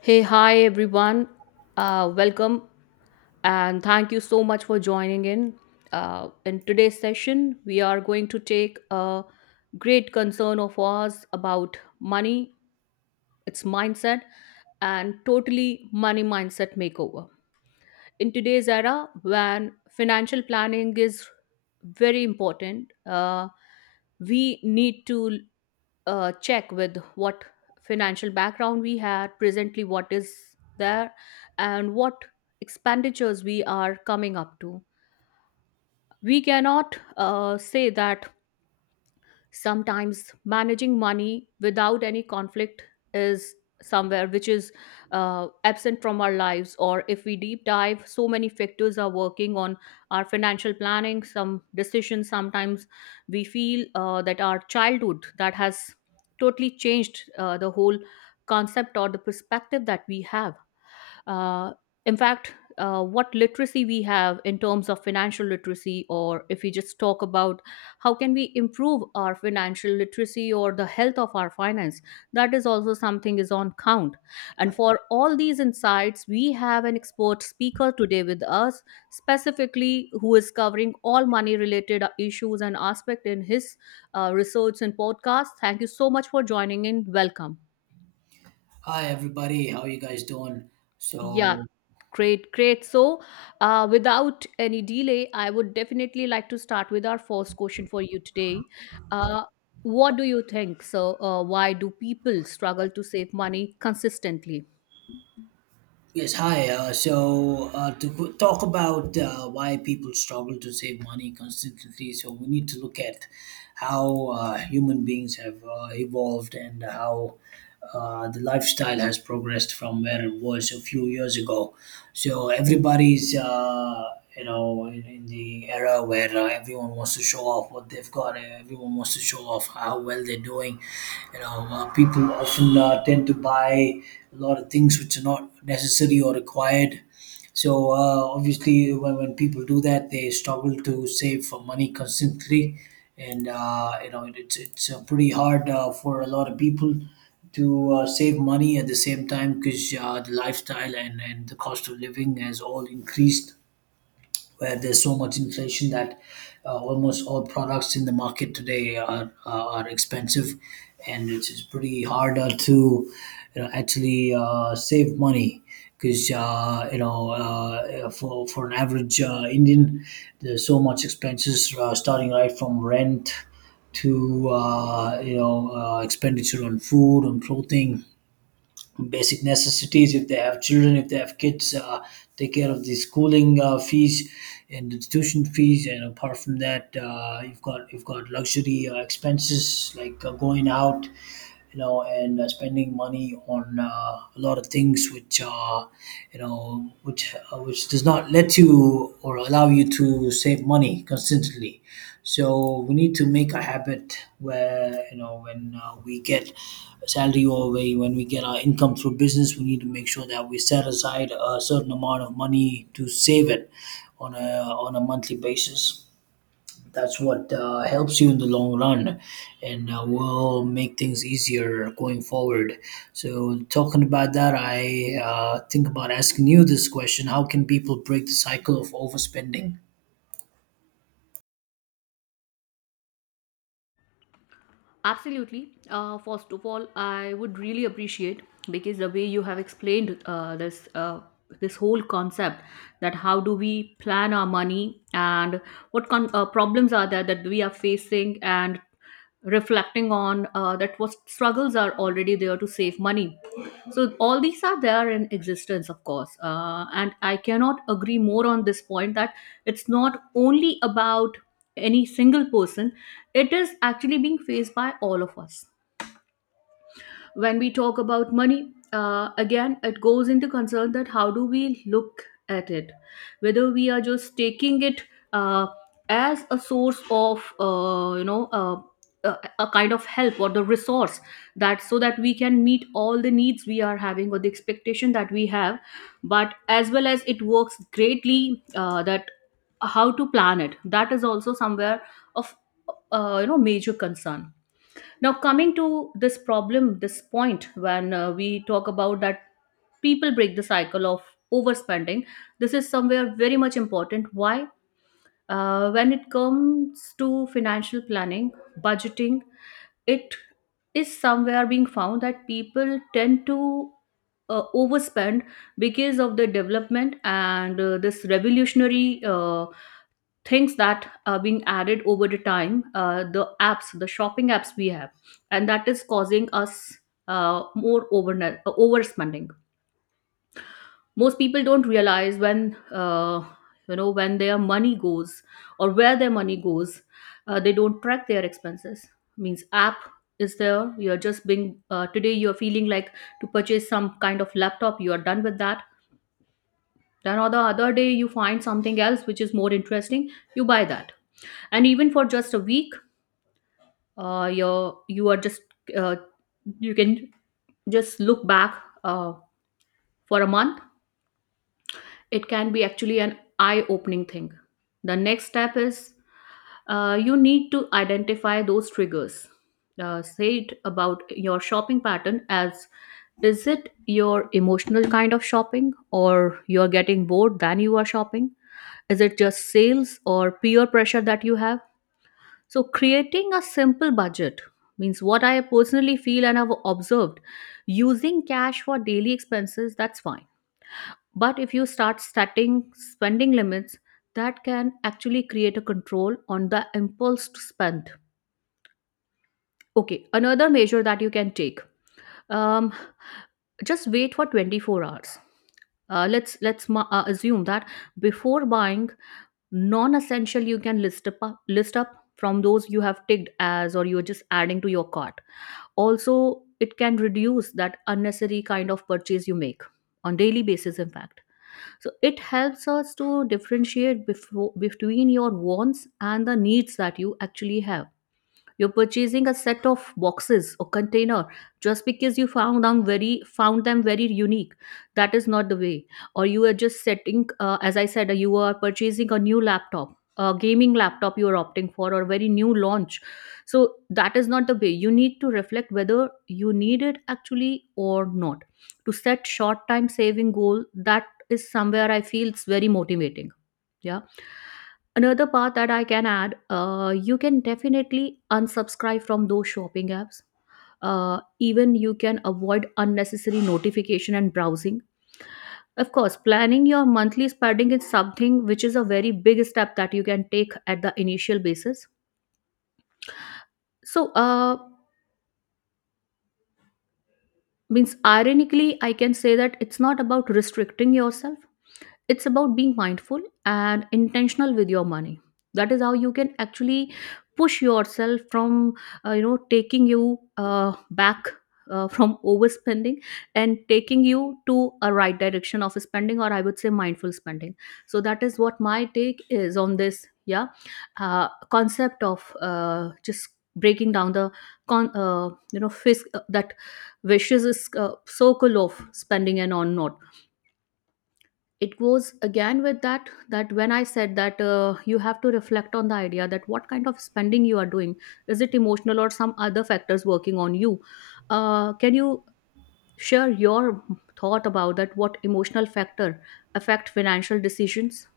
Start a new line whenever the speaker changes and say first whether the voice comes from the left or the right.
left: Hey, hi everyone. Welcome and thank you so much for joining in. In today's session, we are going to take a great concern of ours about money, its mindset, and totally money mindset makeover in today's era when financial planning is very important. We need to check with what financial background we had presently, what is there, and what expenditures we are coming up to. We cannot say that. Sometimes managing money without any conflict is somewhere which is absent from our lives, or if we deep dive, so many factors are working on our financial planning, some decisions. Sometimes we feel that our childhood that has totally changed the whole concept or the perspective that we have. Uh, in fact, what literacy we have in terms of financial literacy, or if we just talk about how can we improve our financial literacy or the health of our finance, that is also something is on count. And for all these insights, we have an expert speaker today with us, specifically who is covering all money related issues and aspect in his research and podcast. Thank you so much for joining in, welcome.
right: Hi everybody, how you guys doing?
left: Yeah,
right: So
left: great, great. So, without any delay, I would definitely like to start with our first question for you today. Uh, what do you think? So, why do people struggle to save money consistently?
right: yes, hi. So to go- talk about why people struggle to save money consistently. So we need to look at how human beings have evolved, and how the lifestyle has progressed from where it was a few years ago. So everybody's in the era where everyone wants to show off what they've got. Everyone wants to show off how well they're doing. People often tend to buy a lot of things which are not necessary or required. So obviously, when people do that, they struggle to save for money constantly, and it's pretty hard for a lot of people to save money at the same time, because the lifestyle and the cost of living has all increased, where there's so much inflation that almost all products in the market today are expensive, and it's pretty harder to actually save money, because for an average Indian, there's so much expenses starting right from rent to expenditure on food, on clothing, basic necessities, if they have children, if they have kids, take care of the schooling fees and institution fees. And apart from that, you've got luxury expenses like going out, and spending money on a lot of things which, which does not let you or allow you to save money consistently. So we need to make a habit where you know, when we get salary, or when we get our income through business, we need to make sure that we set aside a certain amount of money to save it on a on a monthly basis. That's what helps you in the long run, and will make things easier going forward. So, talking about that, I think about asking you this question: how can people break the cycle of overspending?
left: Absolutely. First of all, I would really appreciate because the way you have explained this whole concept, that how do we plan our money and what problems are there that we are facing, and reflecting on that, what struggles are already there to save money. So all these are there in existence, of course, and I cannot agree more on this point that it's not only about any single person, it is actually being faced by all of us. When we talk about money, again it goes into concern that how do we look at it, whether we are just taking it uh, as a source of, you know, a kind of help or the resource, that so that we can meet all the needs we are having or the expectation that we have. But as well as it works greatly, that how to plan it, that is also somewhere of, you know, major concern. Now, coming to this problem, this point, when we talk about that people break the cycle of overspending, this is somewhere very much important. Why? When it comes to financial planning, budgeting, it is somewhere being found that people tend to overspend because of the development and this revolutionary things that are being added over the time, the apps, the shopping apps we have, and that is causing us more over overspending. Most people don't realize when, you know, when their money goes or where their money goes. They don't track their expenses. Means app is there, you're just being, today you're feeling like to purchase some kind of laptop, you are done with that. Then on the other day you find something else which is more interesting, you buy that. And even for just a week, you are just, uh, you can just look back, uh, for a month, it can be actually an eye opening thing. The next step is, you need to identify those triggers, say it about your shopping pattern. As is it your emotional kind of shopping, or you're getting bored then you are shopping? Is it just sales or peer pressure that you have? So, creating a simple budget means what I personally feel and have observed, using cash for daily expenses, that's fine. But if you start setting spending limits, that can actually create a control on the impulse to spend. Okay, another measure that you can take, um, just wait for 24 hours. Let's assume that before buying non-essential, you can list up, list up, from those you have ticked as or you're just adding to your cart. Also, it can reduce that unnecessary kind of purchase you make on daily basis, in fact. So it helps us to differentiate between your wants and the needs that you actually have. You're purchasing a set of boxes or container just because you found them very, found them very unique. That is not the way. Or you are just setting, as I said, you are purchasing a new laptop, a gaming laptop you are opting for, or very new launch. So that is not the way. You need to reflect whether you need it actually or not. To set short time saving goal, that is somewhere I feel it's very motivating. Yeah. Another part that I can add, you can definitely unsubscribe from those shopping apps. Even you can avoid unnecessary notification and browsing. Of course, planning your monthly spending is something which is a very big step that you can take at the initial basis. So, means ironically, I can say that it's not about restricting yourself. It's about being mindful and intentional with your money. That is how you can actually push yourself from, you know, taking you back, from overspending, and taking you to a right direction of spending, or I would say mindful spending. So that is what my take is on this. Yeah. uh, Concept of, just breaking down the con you know, fisk that vicious is, circle of spending and on not. It goes again with that, that when I said that, you have to reflect on the idea that what kind of spending you are doing. Is it emotional or some other factors working on you? Can you share your thought about that, what emotional factor affect financial decisions?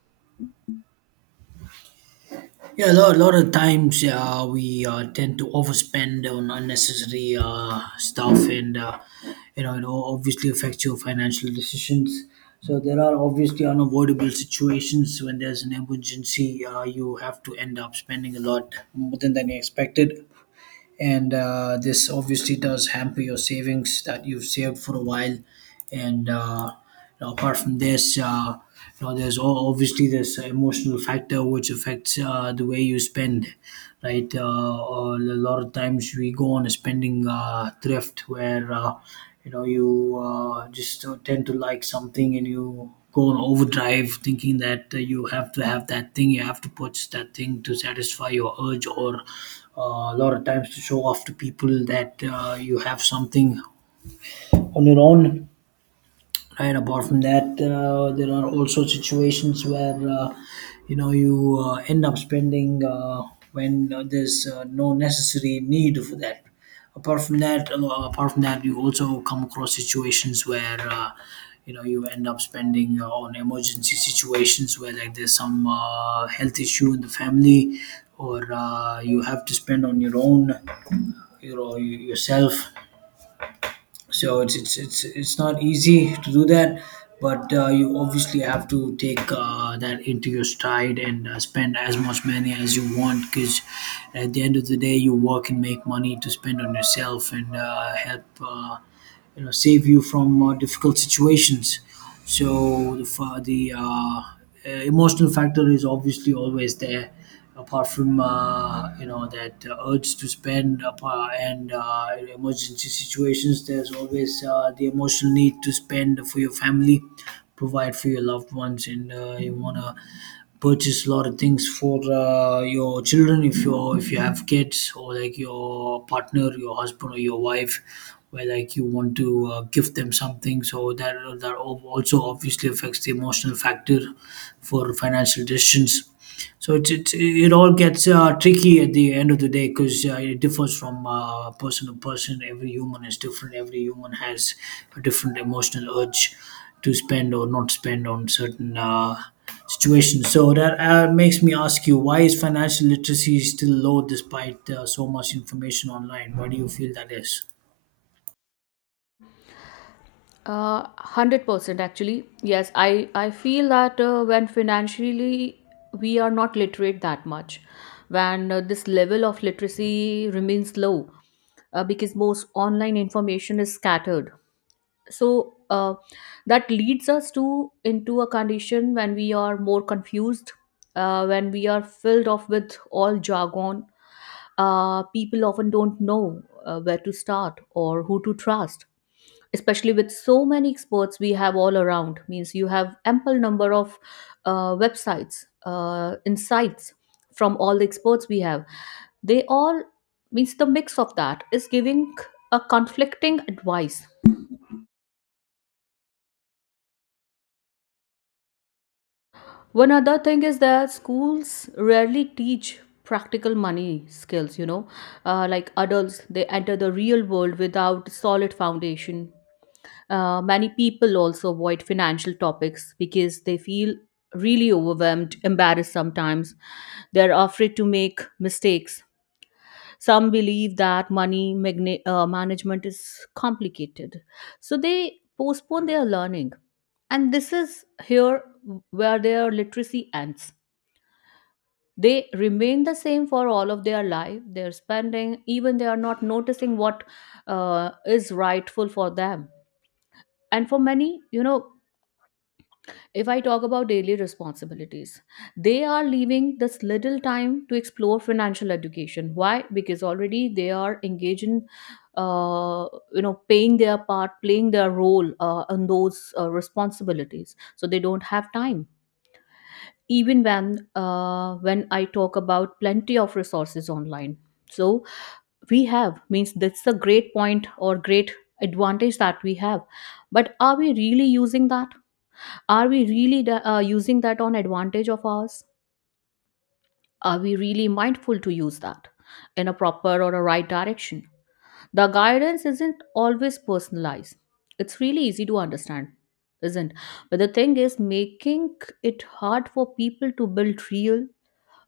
right: Yeah, a lot, lot of times we tend to overspend on unnecessary stuff, and obviously affects your financial decisions. So there are obviously unavoidable situations when there's an emergency. You have to end up spending a lot more than you expected, and this obviously does hamper your savings that you've saved for a while. And apart from this, there's all, obviously, this emotional factor which affects the way you spend, right? A lot of times we go on a spending thrift, where you know you just tend to like something and you go on overdrive thinking that you have to have that thing, you have to purchase that thing to satisfy your urge, or a lot of times to show off to people that you have something on your own. Right. Apart from that, there are also situations where you know you end up spending when there's no necessary need for that. Apart from that, you also come across situations where you end up spending on emergency situations, where like there's some health issue in the family, or you have to spend on your own, yourself. So it's not easy to do that. But you obviously have to take that into your stride and spend as much money as you want, because at the end of the day you work and make money to spend on yourself and help save you from difficult situations. So the emotional factor is obviously always there, apart from that urge to spend. And in emergency situations, there's always the emotional need to spend for your family, provide for your loved ones. And you want to purchase a lot of things for your children, if you have kids, or like your partner, your husband, or your wife, where like you want to give them something. So that that also obviously affects the emotional factor for financial decisions. So it all gets tricky at the end of the day, because it differs from person to person. Every human is different, every human has a different emotional urge to spend or not spend on certain situation. So that makes me ask you, why is financial literacy still low despite so much information online? Why do you feel that is?
left: 100% actually. Yes, I feel that when financially we are not literate that much, when this level of literacy remains low, because most online information is scattered. So that leads us to into a condition when we are more confused, when we are filled off with all jargon. People often don't know where to start or who to trust, especially with so many experts we have all around. Means you have ample number of websites, insights from all the experts we have. They all, means the mix of that is giving a conflicting advice. One other thing is that schools rarely teach practical money skills, you know, like adults, they enter the real world without solid foundation. Many people also avoid financial topics because they feel really overwhelmed, embarrassed sometimes. They're afraid to make mistakes. Some believe that money management is complicated. So they postpone their learning. And this is here where their literacy ends. They remain the same for all of their life. They're spending, even they are not noticing what is rightful for them. And for many, you know, if I talk about daily responsibilities, they are leaving this little time to explore financial education. Why? Because already they are engaged in, uh, you know, paying their part, playing their role on those responsibilities. So they don't have time. Even when when I talk about plenty of resources online, so we have means that's a great point or great advantage that we have. But are we really using that? Are we really using that on advantage of ours? Are we really mindful to use that in a proper or a right direction? The guidance isn't always personalized. It's really easy to understand, isn't, but the thing is making it hard for people to build real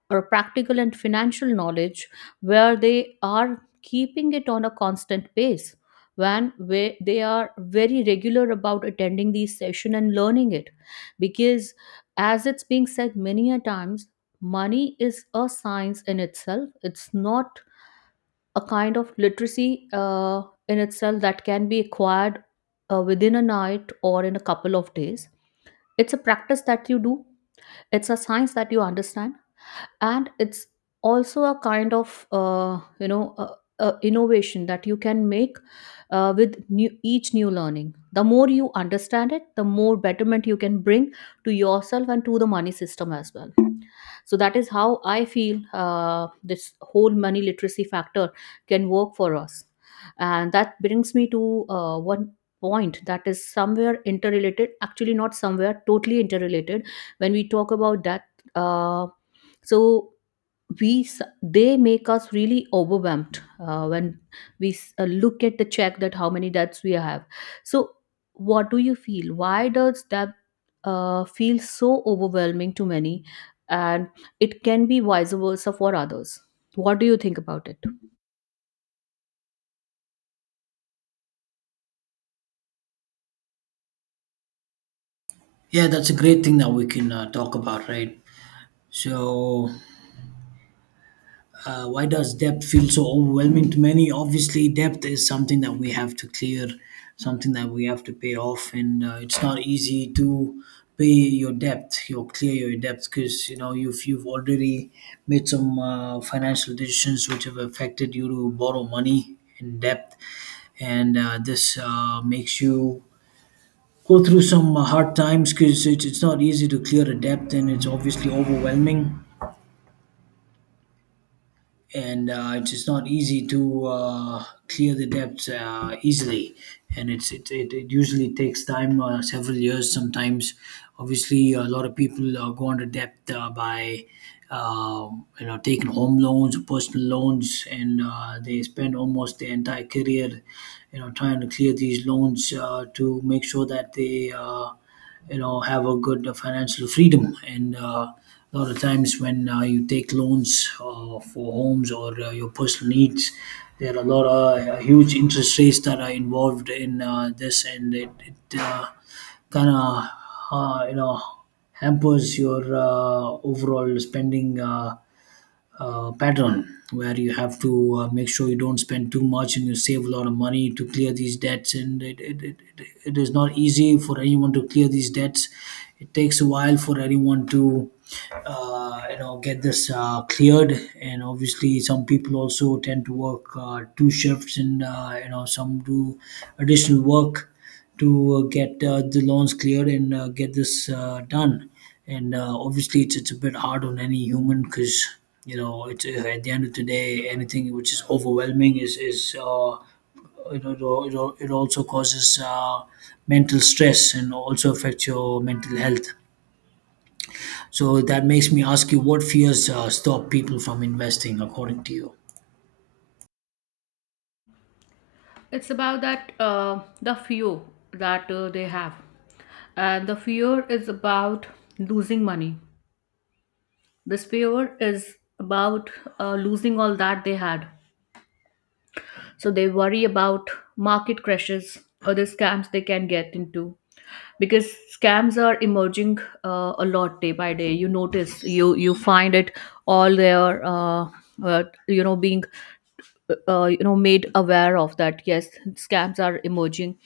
left: or practical and financial knowledge, where they are keeping it on a constant pace, when where they are very regular about attending these session and learning it. Because as it's being said many a times, money is a science in itself. It's not a kind of literacy in itself that can be acquired within a night or in a couple of days. It's a practice that you do, it's a science that you understand, and it's also a kind of innovation that you can make with each new learning. The more you understand it, the more betterment you can bring to yourself and to the money system as well. So that is how I feel this whole money literacy factor can work for us. And that brings me to one point that is somewhere interrelated, actually not somewhere totally interrelated. When we talk about that, uh, so, they make us really overwhelmed when look at the check that how many debts we have. So what do you feel, why does that feel so overwhelming to many, and it can be vice versa for others? What do you think about it?
right: Yeah, that's a great thing that we can talk about, right? So why does depth feel so overwhelming to many? Obviously, depth is something that we have to clear, something that we have to pay off, and it's not easy to pay your depth, your clear your depth, because you know if you've already made some financial decisions which have affected you to borrow money in depth, and this makes you go through some hard times, because it's not easy to clear a debt, and it's obviously overwhelming. And it's just not easy to clear the debts easily, and it usually takes time, several years sometimes. Obviously a lot of people go into debt by uh, taking home loans or personal loans, and they spend almost their entire career, you know, trying to clear these loans to make sure that they have a good financial freedom. And a lot of times when you take loans for homes or your personal needs, there are a lot of huge interest rates that are involved in this, and it kind of uh, you know hampers your overall spending pattern, where you have to make sure you don't spend too much and you save a lot of money to clear these debts. And it is not easy for anyone to clear these debts. It takes a while for anyone to get this cleared. And obviously some people also tend to work two shifts, and some do additional work to get the loans cleared and get this done. And obviously, it's a bit hard on any human, because you know it's at the end of the day, anything which is overwhelming is it, it, it it also causes mental stress and also affects your mental health. So that makes me ask you, what fears stop people from investing, according to you?
left: It's about that the fear that they have, and the fear is about losing money. This fear is about losing all that they had, so they worry about market crashes or the scams they can get into, because scams are emerging a lot day by day. You notice, you find it all there, being made aware of that. Yes, scams are emerging,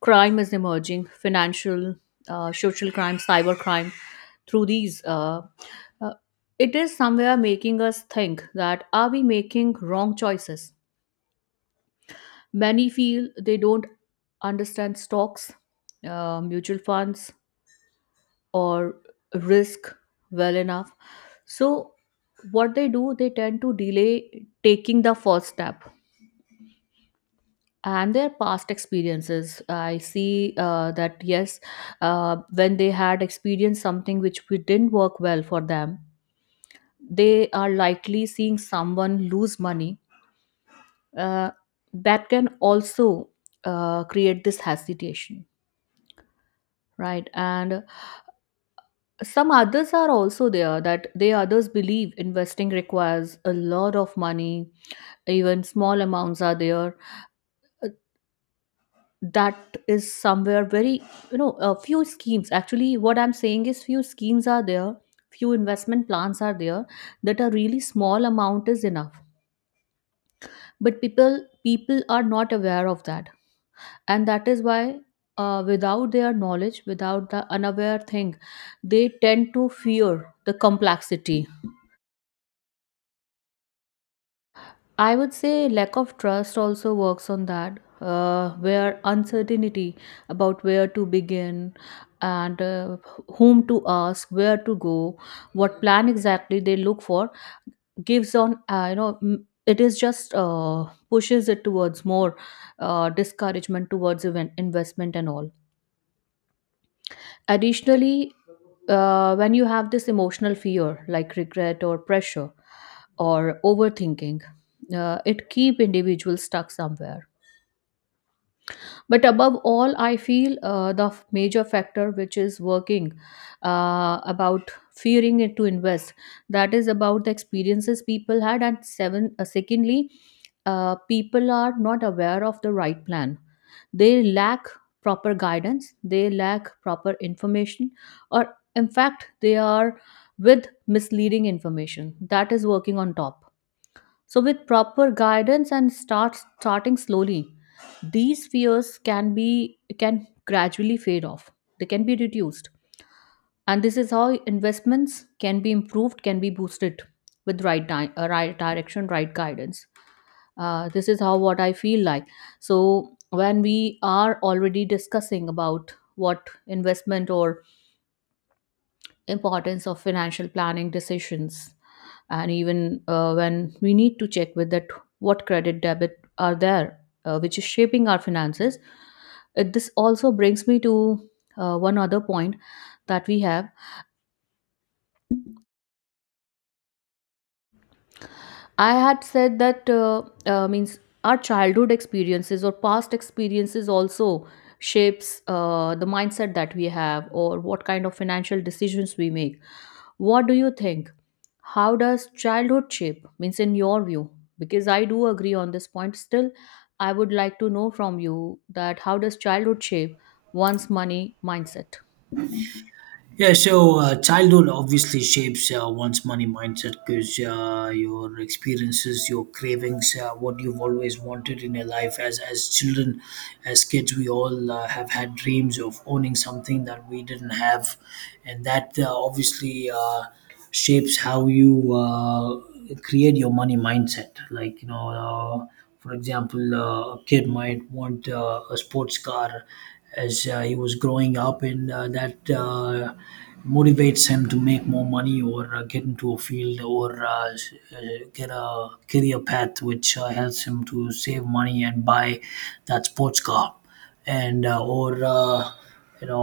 left: crime is emerging, financial social crime, cyber crime, through these uh, it is somewhere making us think that are we making wrong choices. Many feel they don't understand stocks, mutual funds, or risk well enough. So what they do, they tend to delay taking the first step, and their past experiences. I see that yes, when they had experienced something which we didn't work well for them, they are likely seeing someone lose money. Uh, that can also create this hesitation, right? And some others are also there that they others believe investing requires a lot of money, even small amounts are there. Uh, That is somewhere very, you know, a few schemes. Actually, what I'm saying is few schemes are there, few investment plans are there that a really small amount is enough. But people are not aware of that. And that is why without their knowledge, without the unaware thing, they tend to fear the complexity. I would say lack of trust also works on that, where uncertainty about where to begin and whom to ask, where to go, what plan exactly they look for gives on, you know, it is just pushes it towards more discouragement towards even investment and all. Additionally, when you have this emotional fear like regret or pressure or overthinking, it keep individuals stuck somewhere. But above all I feel major factor which is working about fearing it to invest, that is about the experiences people had, and seven secondly, people are not aware of the right plan. They lack proper guidance, they lack proper information, or in fact, they are with misleading information that is working on top. So with proper guidance and starting slowly, these fears can gradually fade off. They can be reduced, and this is how investments can be improved, can be boosted with right direction, right guidance. This is how what I feel like. So when we are already discussing about what investment or importance of financial planning decisions, and even when we need to check with that what credit debit are there which is shaping our finances, this also brings me to one other point that we have. I had said that means our childhood experiences or past experiences also shapes the mindset that we have or what kind of financial decisions we make. What do you think? How does childhood shape? Means in your view, because I do agree on this point. Still, I would like to know from you that how does childhood shape one's money mindset?
right: Yeah, so childhood obviously shapes one's money mindset, because your experiences, your cravings, what you've always wanted in your life. As children, as kids, we all have had dreams of owning something that we didn't have, and that obviously shapes how you create your money mindset. Like, you know, for example, a kid might want a sports car as he was growing up, and that motivates him to make more money, or get into a field, or get a career path which helps him to save money and buy that sports car. And or you know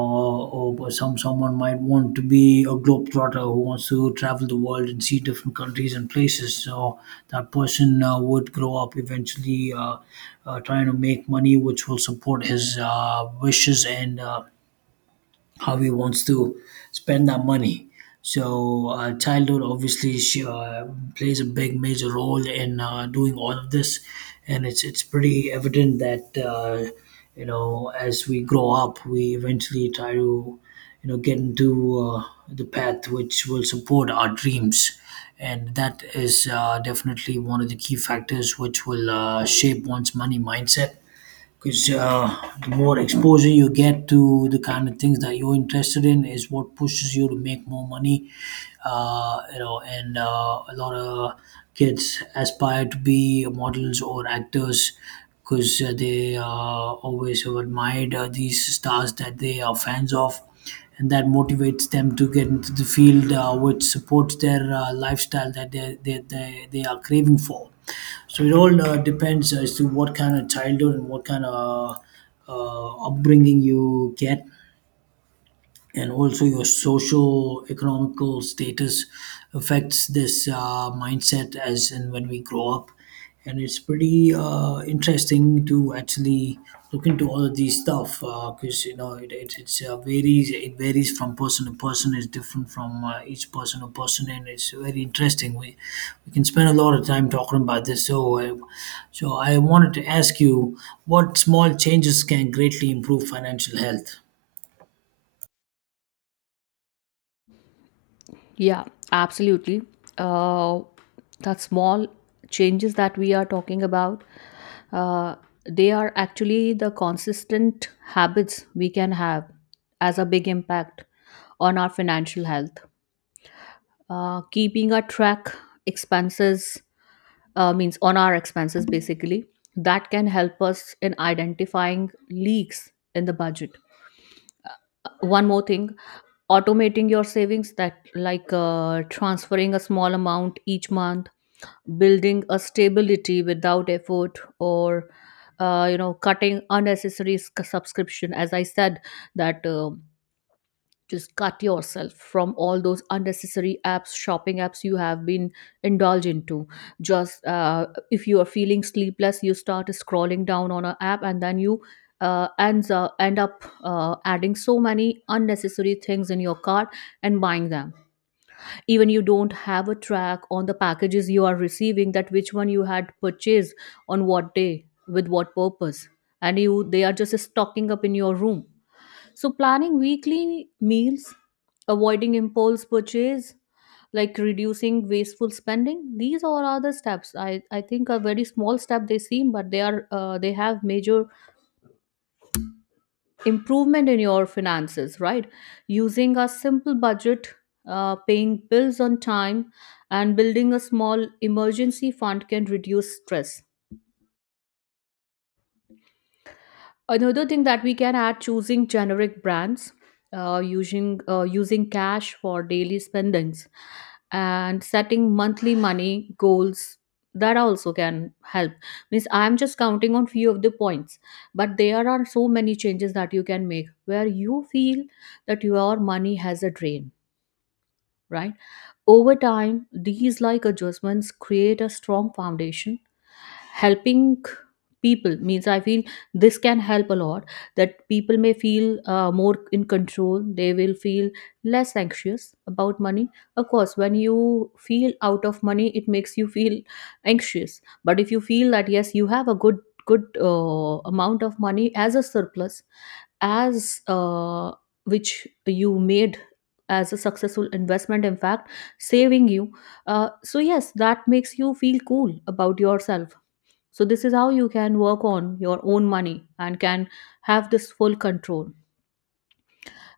right: or some someone might want to be a globetrotter who wants to travel the world and see different countries and places. So that person would grow up eventually trying to make money which will support his wishes and how he wants to spend that money. So, childhood obviously plays a big, major role in doing all of this, and it's pretty evident that as we grow up, we eventually try to get into the path which will support our dreams. And that is definitely one of the key factors which will shape one's money mindset, because the more exposure you get to the kind of things that you're interested in is what pushes you to make more money. You know and A lot of kids aspire to be models or actors, because they always have admired these stars that they are fans of, and that motivates them to get into the field, which supports their lifestyle that they are craving for. So it all depends as to what kind of childhood and what kind of upbringing you get, and also your social economical status affects this mindset as in when we grow up. And it's pretty interesting to actually look into all of these stuff because varies. It varies from person to person. It's different from each person to person, and it's very interesting. We can spend a lot of time talking about this, so I wanted to ask you, what small changes can greatly improve financial health?
left: Yeah, absolutely. Uh, that small changes that we are talking about uh, they are actually the consistent habits we can have as a big impact on our financial health. Keeping a track expenses, means on our expenses basically, that can help us in identifying leaks in the budget. One more thing, automating your savings, that like transferring a small amount each month, building a stability without effort, or you know, cutting unnecessary subscription, as I said, that just cut yourself from all those unnecessary apps, shopping apps you have been indulged into. Just if you are feeling sleepless, you start scrolling down on an app, and then you end up adding so many unnecessary things in your cart and buying them. Even you don't have a track on the packages you are receiving, that which one you had purchased on what day with what purpose, and you they are just stocking up in your room. So planning weekly meals, avoiding impulse purchase, like reducing wasteful spending, these all are the steps I think are very small step they seem, but they are they have major improvement in your finances, right? Using a simple budget, paying bills on time, and building a small emergency fund can reduce stress. Another thing that we can add, choosing generic brands, using cash for daily spendings, and setting monthly money goals. That also can help. Means I'm just counting on few of the points, but there are so many changes that you can make where you feel that your money has a drain, right? Over time, these like adjustments create a strong foundation, helping people. Means I feel this can help a lot, that people may feel more in control. They will feel less anxious about money. Of course, when you feel out of money, it makes you feel anxious. But if you feel that yes, you have a good amount of money as a surplus, as which you made as a successful investment, in fact, saving you, so yes, that makes you feel cool about yourself. So this is how you can work on your own money and can have this full control.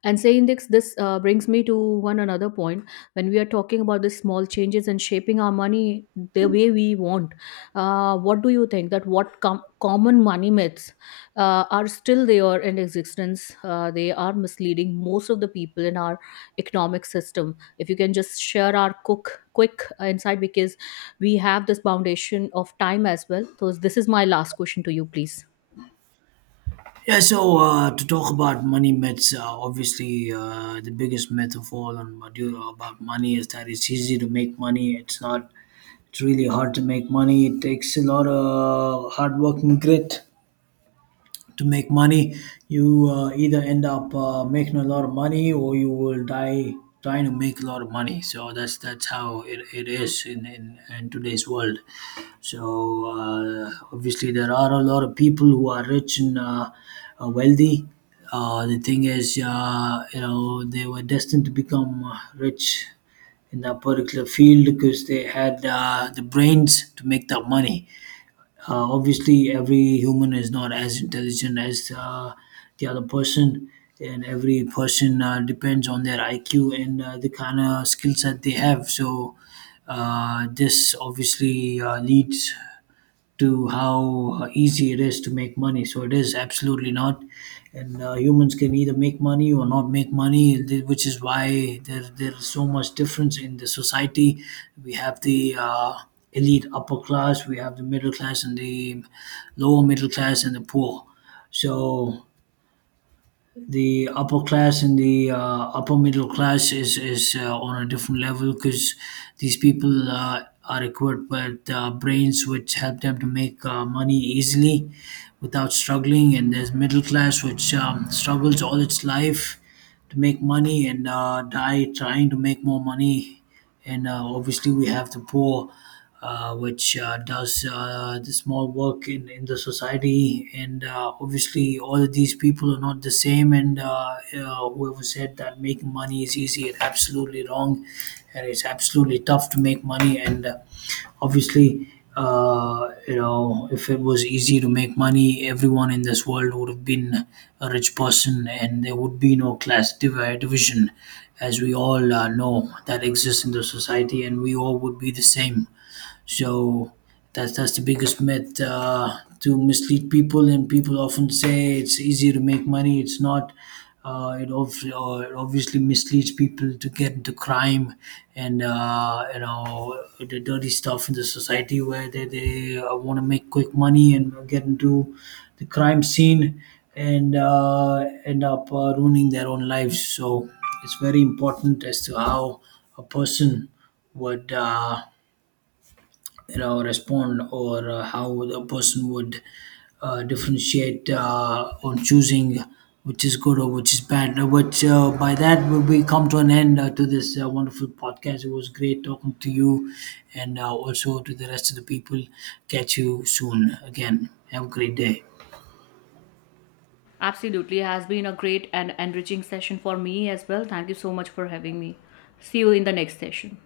left: And saying this, brings me to one another point. When we are talking about the small changes and shaping our money the way we want, what do you think that what common money myths are still there in existence? They are misleading most of the people in our economic system. If you can just share our cook quick insight, because we have this foundation of time as well. So this is my last question to you, please.
right: Yeah, to talk about money myths, obviously the biggest myth of all on Maduro about money is that it's easy to make money. It's not. It's really hard to make money. It takes a lot of hard work and grit to make money. You either end up making a lot of money, or you will die trying to make a lot of money. So that's how it is in today's world. So obviously, there are a lot of people who are rich and wealthy. The thing is, you know, they were destined to become rich in that particular field because they had the brains to make that money. Obviously, every human is not as intelligent as the other person, and every person depends on their IQ and the kind of skill set they have. So, this obviously leads to how easy it is to make money. So it is absolutely not. And humans can either make money or not make money, which is why there's so much difference in the society. We have the elite upper class, we have the middle class, and the lower middle class, and the poor. So the upper class and the upper middle class is on a different level because these people are equipped with brains which help them to make money easily without struggling. And there's middle class which struggles all its life to make money, and die trying to make more money. And obviously we have the poor, which does the small work in the society. And obviously, all of these people are not the same. And whoever said that making money is easy is absolutely wrong. And it's absolutely tough to make money. And obviously, you know, if it was easy to make money, everyone in this world would have been a rich person, and there would be no class division, as we all know that exists in the society, and we all would be the same. So that's the biggest myth, to mislead people, and people often say it's easy to make money. It's not. It obviously misleads people to get into crime, and you know, the dirty stuff in the society where they want to make quick money and get into the crime scene, and end up ruining their own lives. So it's very important as to how a person would. You know, respond, or how the person would differentiate on choosing which is good or which is bad. But by that, we come to an end to this wonderful podcast. It was great talking to you, and also to the rest of the people. Catch you soon again. Have a great day.
left: Absolutely, it has been a great and enriching session for me as well. Thank you so much for having me. See you in the next session.